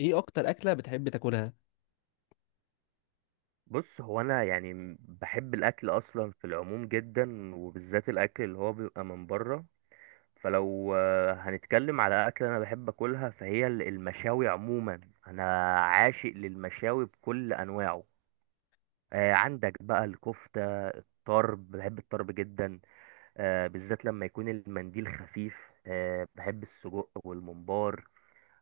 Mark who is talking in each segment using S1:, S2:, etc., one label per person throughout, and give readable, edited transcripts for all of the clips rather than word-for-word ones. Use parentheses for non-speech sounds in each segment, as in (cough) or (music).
S1: ايه اكتر اكله بتحب تاكلها؟
S2: بص، هو انا يعني بحب الاكل اصلا في العموم جدا، وبالذات الاكل اللي هو بيبقى من بره. فلو هنتكلم على اكل انا بحب اكلها، فهي المشاوي عموما. انا عاشق للمشاوي بكل انواعه. عندك بقى الكفتة الطرب، بحب الطرب جدا. بالذات لما يكون المنديل خفيف. بحب السجق والممبار.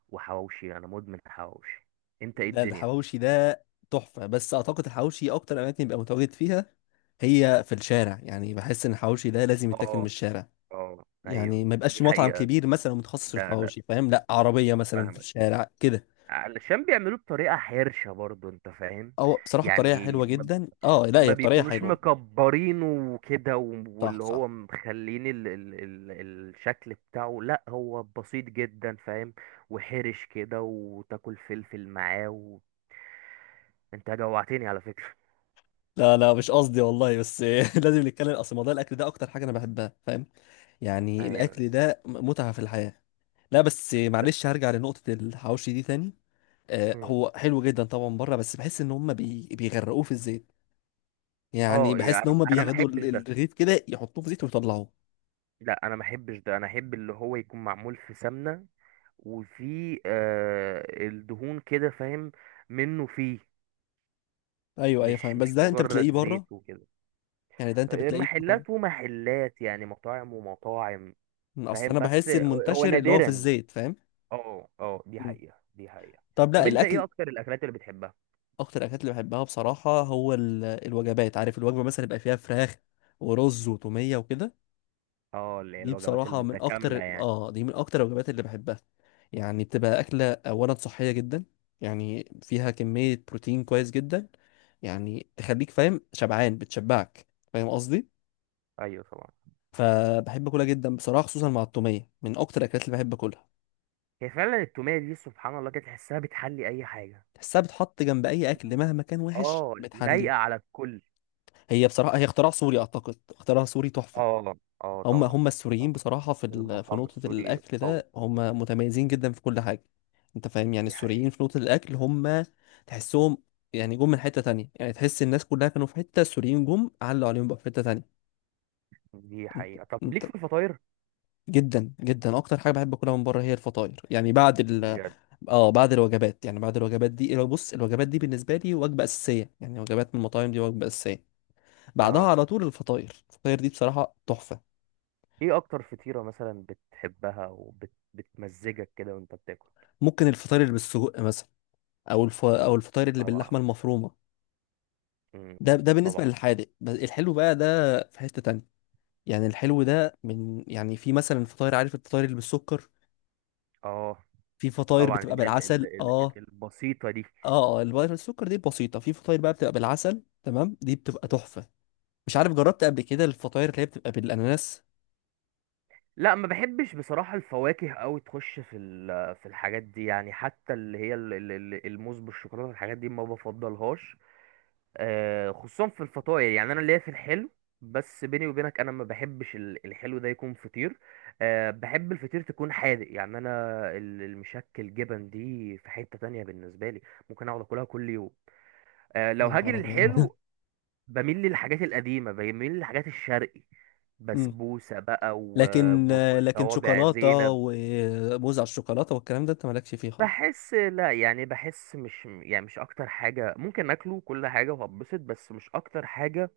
S2: وحواوشي، انا مدمن حواوشي. انت ايه
S1: ده
S2: الدنيا؟
S1: الحواوشي ده تحفه، بس اعتقد الحواوشي اكتر اماكن بيبقى متواجد فيها هي في الشارع. يعني بحس ان الحواوشي ده لازم يتاكل من
S2: اه،
S1: الشارع،
S2: اه، ايوه.
S1: يعني ما
S2: دي
S1: يبقاش مطعم
S2: حقيقة.
S1: كبير مثلا متخصص في
S2: لا، لا.
S1: الحواوشي، فاهم؟ لا، عربيه مثلا في
S2: فاهمك.
S1: الشارع كده.
S2: علشان بيعملوه بطريقة حرشة برضو، انت فاهم.
S1: او بصراحه بطريقه
S2: يعني
S1: حلوه
S2: ما
S1: جدا. اه، لا
S2: ما
S1: هي بطريقه
S2: بيكونوش
S1: حلوه.
S2: مكبرينه. وكده،
S1: صح
S2: واللي هو
S1: صح.
S2: مخلين ال ال ال الشكل بتاعه، لا هو بسيط جدا، فاهم. وحرش كده، وتاكل فلفل معاه. انت جوعتني على فكرة.
S1: لا مش قصدي والله بس (laughs) لازم نتكلم، اصل موضوع الاكل ده اكتر حاجه انا بحبها، فاهم؟ يعني
S2: ايوه.
S1: الاكل ده متعه في الحياه. لا بس
S2: ده-
S1: معلش هرجع لنقطه الحواوشي دي تاني.
S2: مم.
S1: هو حلو جدا طبعا بره، بس بحس ان هم بيغرقوه في الزيت. يعني
S2: اه،
S1: بحس
S2: يعني
S1: ان
S2: انا
S1: هم
S2: انا ما
S1: بياخدوا
S2: احبش ده.
S1: الرغيف كده يحطوه في زيت ويطلعوه.
S2: لا، انا ما احبش ده، انا احب اللي هو يكون معمول في سمنة. وفي الدهون كده، فاهم. منه فيه.
S1: ايوه ايوه
S2: مش
S1: فاهم، بس
S2: مش
S1: ده انت بتلاقيه
S2: مجرد
S1: بره،
S2: زيت وكده.
S1: يعني ده انت بتلاقيه طبعا.
S2: محلات ومحلات، يعني مطاعم ومطاعم.
S1: اصل
S2: فاهم،
S1: انا
S2: بس
S1: بحس
S2: هو
S1: المنتشر اللي هو في
S2: نادرا.
S1: الزيت، فاهم؟
S2: اه، اه، دي
S1: مم.
S2: حقيقة، دي حقيقة.
S1: طب
S2: طب
S1: لا
S2: انت ايه
S1: الاكل.
S2: اكتر الاكلات اللي بتحبها؟
S1: اكتر الاكلات اللي بحبها بصراحه هو الوجبات، عارف؟ الوجبه مثلا يبقى فيها فراخ ورز وتوميه وكده.
S2: اه، اللي هي
S1: دي
S2: الوجبات
S1: بصراحة من
S2: المتكاملة
S1: أكتر،
S2: يعني.
S1: آه دي من أكتر الوجبات اللي بحبها. يعني بتبقى أكلة أولا صحية جدا، يعني فيها كمية بروتين كويس جدا، يعني تخليك فاهم شبعان، بتشبعك، فاهم قصدي؟
S2: ايوه، طبعا.
S1: فبحب أكلها جدا بصراحة، خصوصا مع التومية من أكتر الأكلات اللي بحب أكلها.
S2: هي فعلا التومية دي سبحان الله كده، تحسها بتحلي اي حاجة.
S1: تحسها بتحط جنب أي أكل مهما كان وحش
S2: اه،
S1: بتحليه.
S2: لايقة على الكل.
S1: هي بصراحة هي اختراع سوري، أعتقد اختراع سوري تحفة.
S2: اه، اه،
S1: هم
S2: طبعا،
S1: هم السوريين
S2: طبعا.
S1: بصراحة في في
S2: المطعم
S1: نقطة
S2: السوري
S1: الأكل
S2: قوي.
S1: ده هم متميزين جدا في كل حاجة. أنت فاهم؟ يعني
S2: دي
S1: السوريين
S2: حقيقة،
S1: في نقطة الأكل هم تحسهم يعني جم من حتة تانية. يعني تحس الناس كلها كانوا في حتة، السوريين جم علوا عليهم بقى في حتة تانية.
S2: دي
S1: أنت
S2: حقيقة. طب
S1: أنت
S2: ليك في الفطاير؟
S1: جدا جدا أكتر حاجة بحب أكلها من بره هي الفطاير، يعني بعد ال،
S2: بجد؟
S1: اه بعد الوجبات. يعني بعد الوجبات دي، بص الوجبات دي بالنسبة لي وجبة أساسية، يعني وجبات من المطاعم دي وجبة أساسية. بعدها
S2: اه،
S1: على طول الفطاير، الفطاير دي بصراحة تحفة.
S2: ايه اكتر فطيرة مثلا بتحبها وبتمزجك كده وانت بتاكل؟
S1: ممكن الفطاير اللي بالسجق مثلا، او او الفطاير اللي
S2: طبعا.
S1: باللحمه المفرومه.
S2: مم.
S1: ده بالنسبه
S2: طبعا.
S1: للحادق، بس الحلو بقى ده في حته تانية. يعني الحلو ده من، يعني في مثلا فطاير، عارف الفطاير اللي بالسكر؟
S2: اه،
S1: في فطاير
S2: طبعا،
S1: بتبقى
S2: ال ال ال
S1: بالعسل
S2: ال
S1: اه.
S2: البسيطة دي.
S1: اه اه الفطاير بالسكر دي بسيطه، في فطاير بقى بتبقى بالعسل، تمام، دي بتبقى تحفه. مش عارف جربت قبل كده الفطاير اللي هي بتبقى بالاناناس؟
S2: لا ما بحبش بصراحة الفواكه قوي تخش في في الحاجات دي، يعني حتى اللي هي الموز بالشوكولاتة، الحاجات دي ما بفضلهاش. خصوصا في الفطاير، يعني انا ليا في الحلو. بس بيني وبينك انا ما بحبش الحلو ده يكون فطير. بحب الفطير تكون حادق، يعني انا المشكل جبن دي في حتة تانية بالنسبة لي، ممكن اقعد اكلها كل يوم. لو
S1: يا
S2: هاجي
S1: نهار ابيض
S2: للحلو، بميل للحاجات القديمة، بميل للحاجات الشرقي.
S1: (laughs) أمم.
S2: بسبوسة بقى،
S1: لكن، لكن
S2: وصوابع
S1: شوكولاته
S2: زينب.
S1: وموز على الشوكولاته والكلام ده انت مالكش فيه خالص.
S2: بحس، لا يعني بحس، مش يعني، مش اكتر حاجة ممكن اكله كل حاجة وهبسط، بس مش اكتر حاجة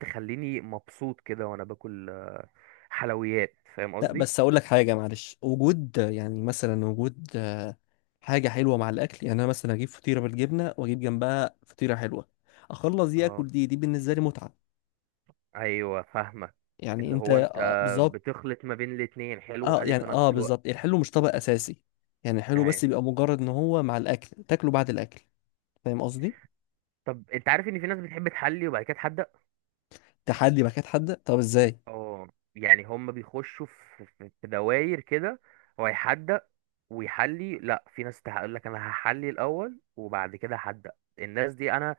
S2: تخليني مبسوط كده وانا باكل حلويات، فاهم
S1: لا
S2: قصدي.
S1: بس اقول لك حاجه معلش، وجود يعني مثلا وجود حاجه حلوه مع الاكل. يعني انا مثلا اجيب فطيره بالجبنه واجيب جنبها فطيره حلوه، اخلص دي اكل،
S2: اه،
S1: دي بالنسبه لي متعه.
S2: ايوه، فاهمك.
S1: يعني
S2: اللي
S1: انت
S2: هو انت
S1: آه بالظبط.
S2: بتخلط ما بين الاتنين، حلو
S1: اه
S2: وحادق في
S1: يعني اه
S2: نفس الوقت.
S1: بالظبط، الحلو مش طبق اساسي، يعني الحلو بس
S2: ايوه.
S1: بيبقى مجرد ان هو مع الاكل تاكله بعد الاكل، فاهم قصدي؟
S2: طب انت عارف ان في ناس بتحب تحلي وبعد كده تحدق؟
S1: تحدي باكات حاده، طب ازاي؟
S2: اه، يعني هم بيخشوا في دواير كده، هو يحدق ويحلي، لا في ناس تقول لك انا هحلي الاول وبعد كده هحدق. الناس دي انا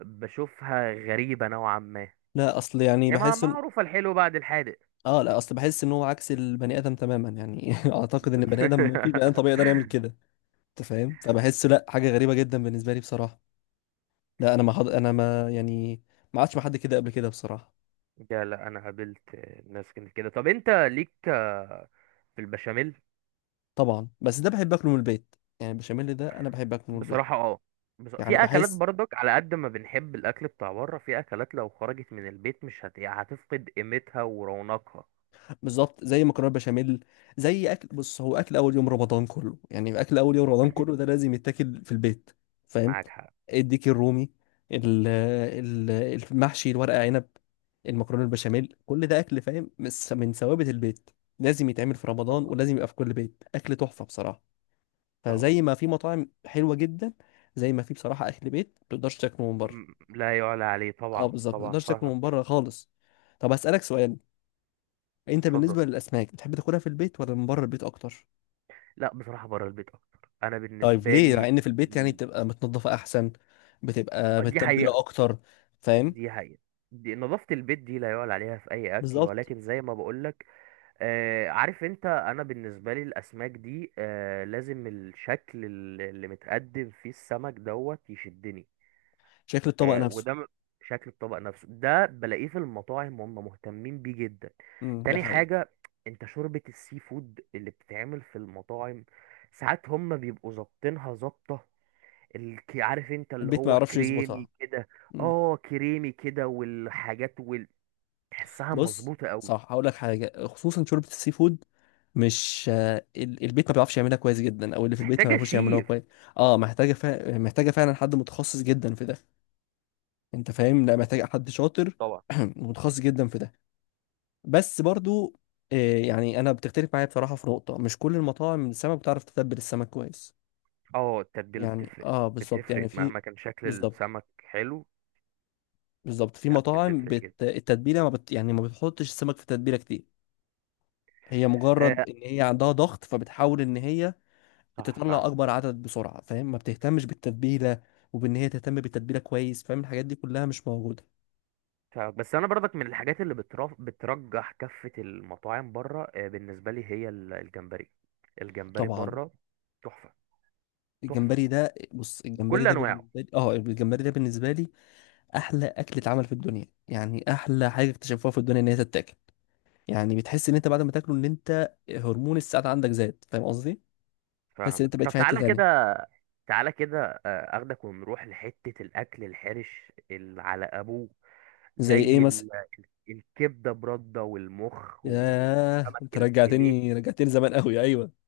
S2: بشوفها غريبة نوعا ما.
S1: لا اصل يعني
S2: يا ما
S1: بحس ان،
S2: معروفة الحلو بعد الحادق.
S1: اه لا اصل بحس ان هو عكس البني ادم تماما، يعني (laughs) اعتقد ان البني ادم، في بني ادم طبيعي يقدر يعمل
S2: (laughs)
S1: كده؟ انت فاهم؟ فبحس لا حاجه غريبه جدا بالنسبه لي بصراحه. لا انا ما حد... انا ما يعني ما عادش مع حد كده قبل كده بصراحه.
S2: لا، انا قابلت ناس كانت كده. طب انت ليك في البشاميل؟
S1: طبعا بس ده بحب اكله من البيت، يعني البشاميل ده انا بحب اكله من البيت.
S2: بصراحة، اه،
S1: يعني
S2: في اكلات
S1: بحس
S2: برضك على قد ما بنحب الاكل بتاع بره، في اكلات لو خرجت من البيت مش هت... يعني هتفقد قيمتها ورونقها.
S1: بالظبط زي مكرونه بشاميل، زي اكل، بص هو اكل اول يوم رمضان كله، يعني اكل اول يوم رمضان كله ده لازم يتاكل في البيت، فاهم؟
S2: معاك حق.
S1: الديك الرومي، ال- ال- المحشي، الورق عنب، المكرونه البشاميل، كل ده اكل فاهم من ثوابت البيت. لازم يتعمل في رمضان،
S2: طبعا،
S1: ولازم يبقى في كل بيت، اكل تحفه بصراحه.
S2: طبعا.
S1: فزي ما في مطاعم حلوه جدا، زي ما في بصراحه اكل بيت ما تقدرش تاكله من بره.
S2: لا يعلى عليه،
S1: اه
S2: طبعا،
S1: بالظبط ما
S2: طبعا،
S1: تقدرش تاكله
S2: فاهمك.
S1: من بره خالص. طب هسألك سؤال، انت
S2: اتفضل.
S1: بالنسبه للاسماك بتحب تاكلها في البيت ولا من بره البيت اكتر؟
S2: لا، بصراحة بره البيت اكتر، انا
S1: طيب
S2: بالنسبة
S1: ليه؟ مع
S2: لي.
S1: ان في البيت يعني
S2: ال-
S1: بتبقى متنظفه احسن، بتبقى
S2: دي حقيقة،
S1: متبله اكتر، فاهم؟
S2: دي حقيقة. دي نظافة البيت دي لا يعلى عليها في اي اكل،
S1: بالظبط
S2: ولكن زي ما بقولك عارف انت، انا بالنسبه لي الاسماك دي لازم الشكل اللي متقدم فيه السمك دوت يشدني.
S1: شكل الطبق نفسه.
S2: وده شكل الطبق نفسه ده بلاقيه في المطاعم، هم مهتمين بيه جدا.
S1: دي
S2: تاني
S1: حقيقه.
S2: حاجه، انت شوربه السي فود اللي بتتعمل في المطاعم ساعات هم بيبقوا ظابطينها ظابطه، عارف انت، اللي
S1: البيت ما
S2: هو
S1: يعرفش يظبطها.
S2: كريمي كده.
S1: امم.
S2: اه، كريمي كده، والحاجات تحسها
S1: بص
S2: مظبوطه قوي.
S1: صح هقول لك حاجه، خصوصا شوربه السي فود، مش البيت ما بيعرفش يعملها كويس جدا، او اللي في البيت ما
S2: محتاجه
S1: بيعرفوش يعملوها
S2: شيف.
S1: كويس. اه محتاجه فعلا حد متخصص جدا في ده. انت فاهم؟ لا محتاجه حد شاطر
S2: طبعا.
S1: (clears throat) ومتخصص جدا في ده. بس برضو يعني انا بتختلف معايا بصراحه في نقطه، مش كل المطاعم السمك بتعرف تتبل السمك كويس.
S2: اه، التتبيل
S1: يعني
S2: بتفرق.
S1: اه بالظبط، يعني
S2: بتفرق
S1: في،
S2: مهما كان شكل
S1: بالظبط
S2: السمك حلو.
S1: بالظبط، في
S2: لا،
S1: مطاعم
S2: بتفرق جدا.
S1: التتبيله ما بت... يعني ما بتحطش السمك في تتبيله كتير. هي مجرد
S2: آه
S1: ان هي عندها ضغط فبتحاول ان هي
S2: صح،
S1: تطلع اكبر
S2: فاهمك.
S1: عدد بسرعه، فاهم؟ ما بتهتمش بالتتبيله، وبان هي تهتم بالتتبيله كويس، فاهم؟ الحاجات دي كلها مش موجوده.
S2: فاهمك. بس انا برضك من الحاجات اللي بترجح كفة المطاعم بره، بالنسبة لي هي الجمبري. الجمبري
S1: طبعا
S2: بره، تحفة. تحفة
S1: الجمبري ده، بص الجمبري
S2: بكل
S1: ده
S2: انواعه.
S1: بالنسبه لي اه، الجمبري ده بالنسبه لي احلى اكل اتعمل في الدنيا. يعني احلى حاجه اكتشفوها في الدنيا ان هي تتاكل، يعني بتحس ان انت بعد ما تاكله ان انت هرمون السعاده عندك زاد، فاهم قصدي؟ تحس ان
S2: فاهمك،
S1: انت بقيت
S2: طب
S1: في حته
S2: تعالى كده.
S1: تانية.
S2: تعالى كده، اخدك ونروح لحتة الاكل الحرش اللي على ابوه،
S1: زي ايه
S2: زي
S1: مثلا؟
S2: الكبدة برده والمخ
S1: ياه
S2: والسمك
S1: انت
S2: الفيليه.
S1: رجعتني، رجعتني زمان قوي، ايوه.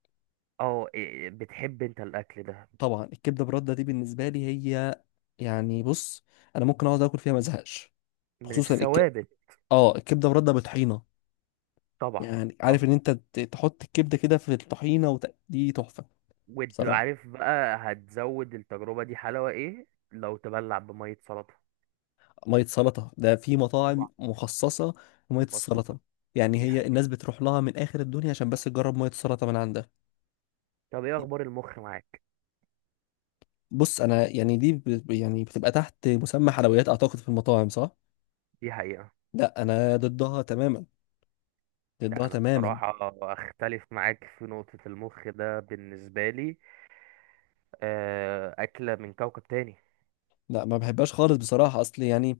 S2: اه، إيه، بتحب انت الاكل ده؟
S1: طبعا الكبده برده دي بالنسبه لي هي، يعني بص انا ممكن اقعد اكل فيها ما ازهقش.
S2: من
S1: خصوصا
S2: الثوابت.
S1: اه الكبده برده بطحينه.
S2: طبعا،
S1: يعني عارف
S2: طبعا.
S1: ان انت تحط الكبده كده في الطحينه دي تحفه.
S2: وانت
S1: بصراحه
S2: عارف بقى هتزود التجربة دي حلاوة ايه؟ لو تبلع بمية سلطة.
S1: ميه سلطه ده في مطاعم
S2: طبعا.
S1: مخصصه لميه
S2: مخصصة.
S1: السلطه. يعني
S2: دي
S1: هي
S2: حقيقة.
S1: الناس بتروح لها من اخر الدنيا عشان بس تجرب ميه السلطه من عندها.
S2: طب ايه اخبار المخ معاك؟
S1: بص انا يعني يعني بتبقى تحت مسمى حلويات اعتقد في المطاعم، صح؟
S2: دي حقيقة.
S1: لا انا ضدها تماما،
S2: ده
S1: ضدها
S2: انا
S1: تماما.
S2: بصراحة اختلف معاك في نقطة المخ ده، بالنسبة لي اكلة من كوكب تاني.
S1: لا ما بحبهاش خالص بصراحه، اصل يعني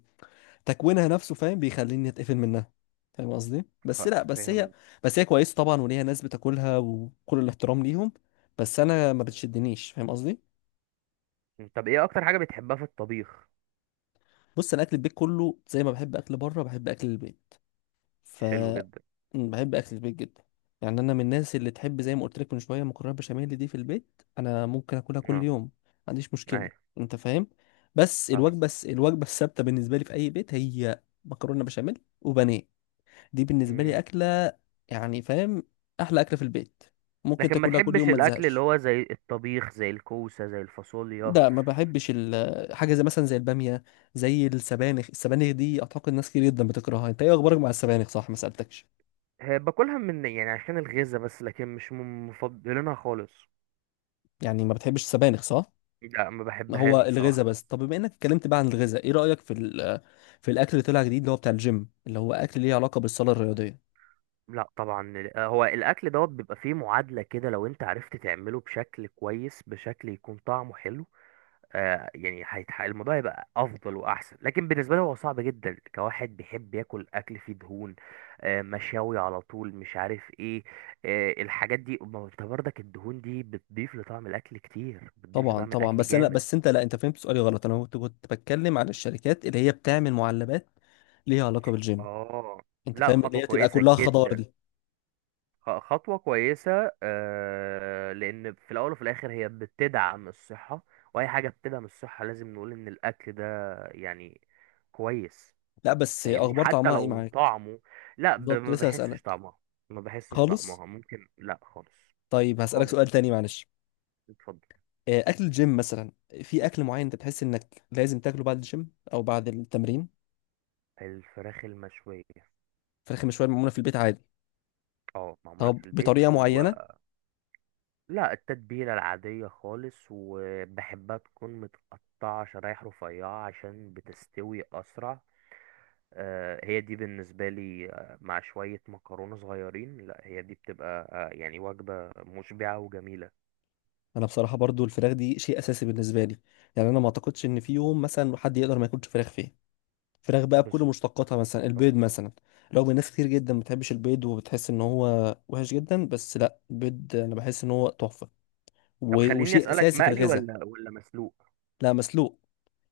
S1: تكوينها نفسه فاهم بيخليني اتقفل منها، فاهم قصدي؟ بس
S2: ف-
S1: لا بس هي،
S2: فاهم.
S1: بس هي كويسه طبعا وليها ناس بتاكلها وكل الاحترام ليهم، بس انا ما بتشدنيش، فاهم قصدي؟
S2: طب ايه اكتر حاجة بتحبها في الطبيخ؟
S1: بص انا اكل البيت كله زي ما بحب اكل بره بحب اكل البيت، ف،
S2: حلو جدا.
S1: بحب اكل البيت جدا. يعني انا من الناس اللي تحب، زي ما قلت لك من شويه، مكرونه بشاميل دي في البيت انا ممكن اكلها كل
S2: اه،
S1: يوم، ما عنديش مشكله،
S2: ايوه،
S1: انت فاهم؟ بس الوجبه الوجبه الثابته بالنسبه لي في اي بيت هي مكرونه بشاميل وبانيه. دي بالنسبه لي
S2: فاهمك.
S1: اكله يعني، فاهم؟ احلى اكله في البيت، ممكن
S2: لكن ما
S1: تاكلها كل
S2: تحبش
S1: يوم ما
S2: الاكل اللي
S1: تزهقش.
S2: هو زي الطبيخ زي الكوسه زي الفاصوليا؟
S1: ده ما بحبش حاجه زي مثلا زي الباميه، زي السبانخ. السبانخ دي اعتقد ناس كتير جدا بتكرهها. انت ايه اخبارك مع السبانخ؟ صح، ما سالتكش.
S2: باكلها من يعني عشان الغذا، بس لكن مش من مفضلينها خالص.
S1: يعني ما بتحبش السبانخ، صح؟
S2: لا ما بحبهاش
S1: هو
S2: بصراحه،
S1: الغذاء بس.
S2: بس.
S1: طب بما انك اتكلمت بقى عن الغذاء، ايه رايك في في الاكل اللي طلع جديد اللي هو بتاع الجيم، اللي هو اكل ليه علاقه بالصاله الرياضيه؟
S2: لا، طبعا، هو الاكل دوت بيبقى فيه معادله كده، لو انت عرفت تعمله بشكل كويس، بشكل يكون طعمه حلو. يعني الموضوع هيبقى افضل واحسن، لكن بالنسبه لي هو صعب جدا كواحد بيحب ياكل اكل فيه دهون، مشاوي على طول، مش عارف ايه، الحاجات دي. ما هو انت برضك الدهون دي بتضيف لطعم الاكل كتير، بتضيف
S1: طبعا
S2: لطعم
S1: طبعا،
S2: الاكل
S1: بس انا
S2: جامد.
S1: بس انت، لا انت فهمت سؤالي غلط، انا كنت بتكلم عن الشركات اللي هي بتعمل معلبات ليها علاقه بالجيم،
S2: اه،
S1: انت
S2: لا،
S1: فاهم؟ اللي
S2: خطوه
S1: هي تبقى
S2: كويسه
S1: كلها خضار
S2: جدا.
S1: دي.
S2: خطوه كويسه، لان في الاول وفي الاخر هي بتدعم الصحه، واي حاجه بتدعم الصحه لازم نقول ان الاكل ده يعني كويس.
S1: لا بس
S2: فاهمني
S1: اخبار
S2: حتى
S1: طعمها ايه
S2: لو
S1: معاك؟
S2: طعمه. لا،
S1: بالظبط
S2: ما
S1: لسه
S2: بحسش
S1: هسالك.
S2: طعمها. ما بحسش
S1: خالص.
S2: طعمها ممكن، لا، خالص.
S1: طيب هسألك سؤال
S2: خالص.
S1: تاني معلش،
S2: اتفضل.
S1: أكل الجيم مثلا، في أكل معين أنت تحس إنك لازم تاكله بعد الجيم أو بعد التمرين؟
S2: الفراخ المشوية.
S1: فراخ مشوية معمولة في البيت عادي؟
S2: اه، معمولة
S1: طب
S2: في البيت،
S1: بطريقة
S2: او.
S1: معينة؟
S2: لا، التتبيلة العادية خالص، وبحبها تكون متقطعة شرايح رفيعة عشان بتستوي اسرع. هي دي بالنسبة لي مع شوية مكرونة صغيرين، لا هي دي بتبقى يعني وجبة مشبعة وجميلة.
S1: أنا بصراحة برضو الفراخ دي شيء أساسي بالنسبة لي، يعني أنا ما أعتقدش إن في يوم مثلا حد يقدر ما ياكلش فراخ فيه. فراخ بقى بكل
S2: بالظبط.
S1: مشتقاتها، مثلا البيض مثلا، رغم إن ناس كتير جدا ما بتحبش البيض وبتحس إن هو وحش جدا، بس لا البيض أنا بحس إن هو تحفة
S2: طب
S1: و،
S2: خليني
S1: وشيء
S2: اسألك،
S1: أساسي في
S2: مقلي
S1: الغذاء.
S2: ولا مسلوق؟
S1: لا مسلوق،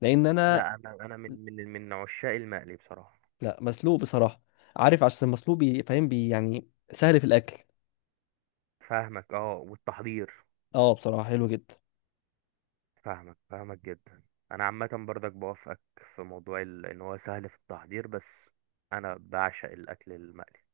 S1: لأن أنا،
S2: لا، انا من عشاق المقلي بصراحه.
S1: لا مسلوق بصراحة. عارف عشان مسلوق فاهم بي يعني سهل في الأكل.
S2: فاهمك، اه، والتحضير.
S1: اه بصراحة حلو جدا.
S2: فاهمك، فاهمك جدا. انا عامه برضك بوافقك في موضوع ان هو سهل في التحضير، بس انا بعشق الاكل المقلي.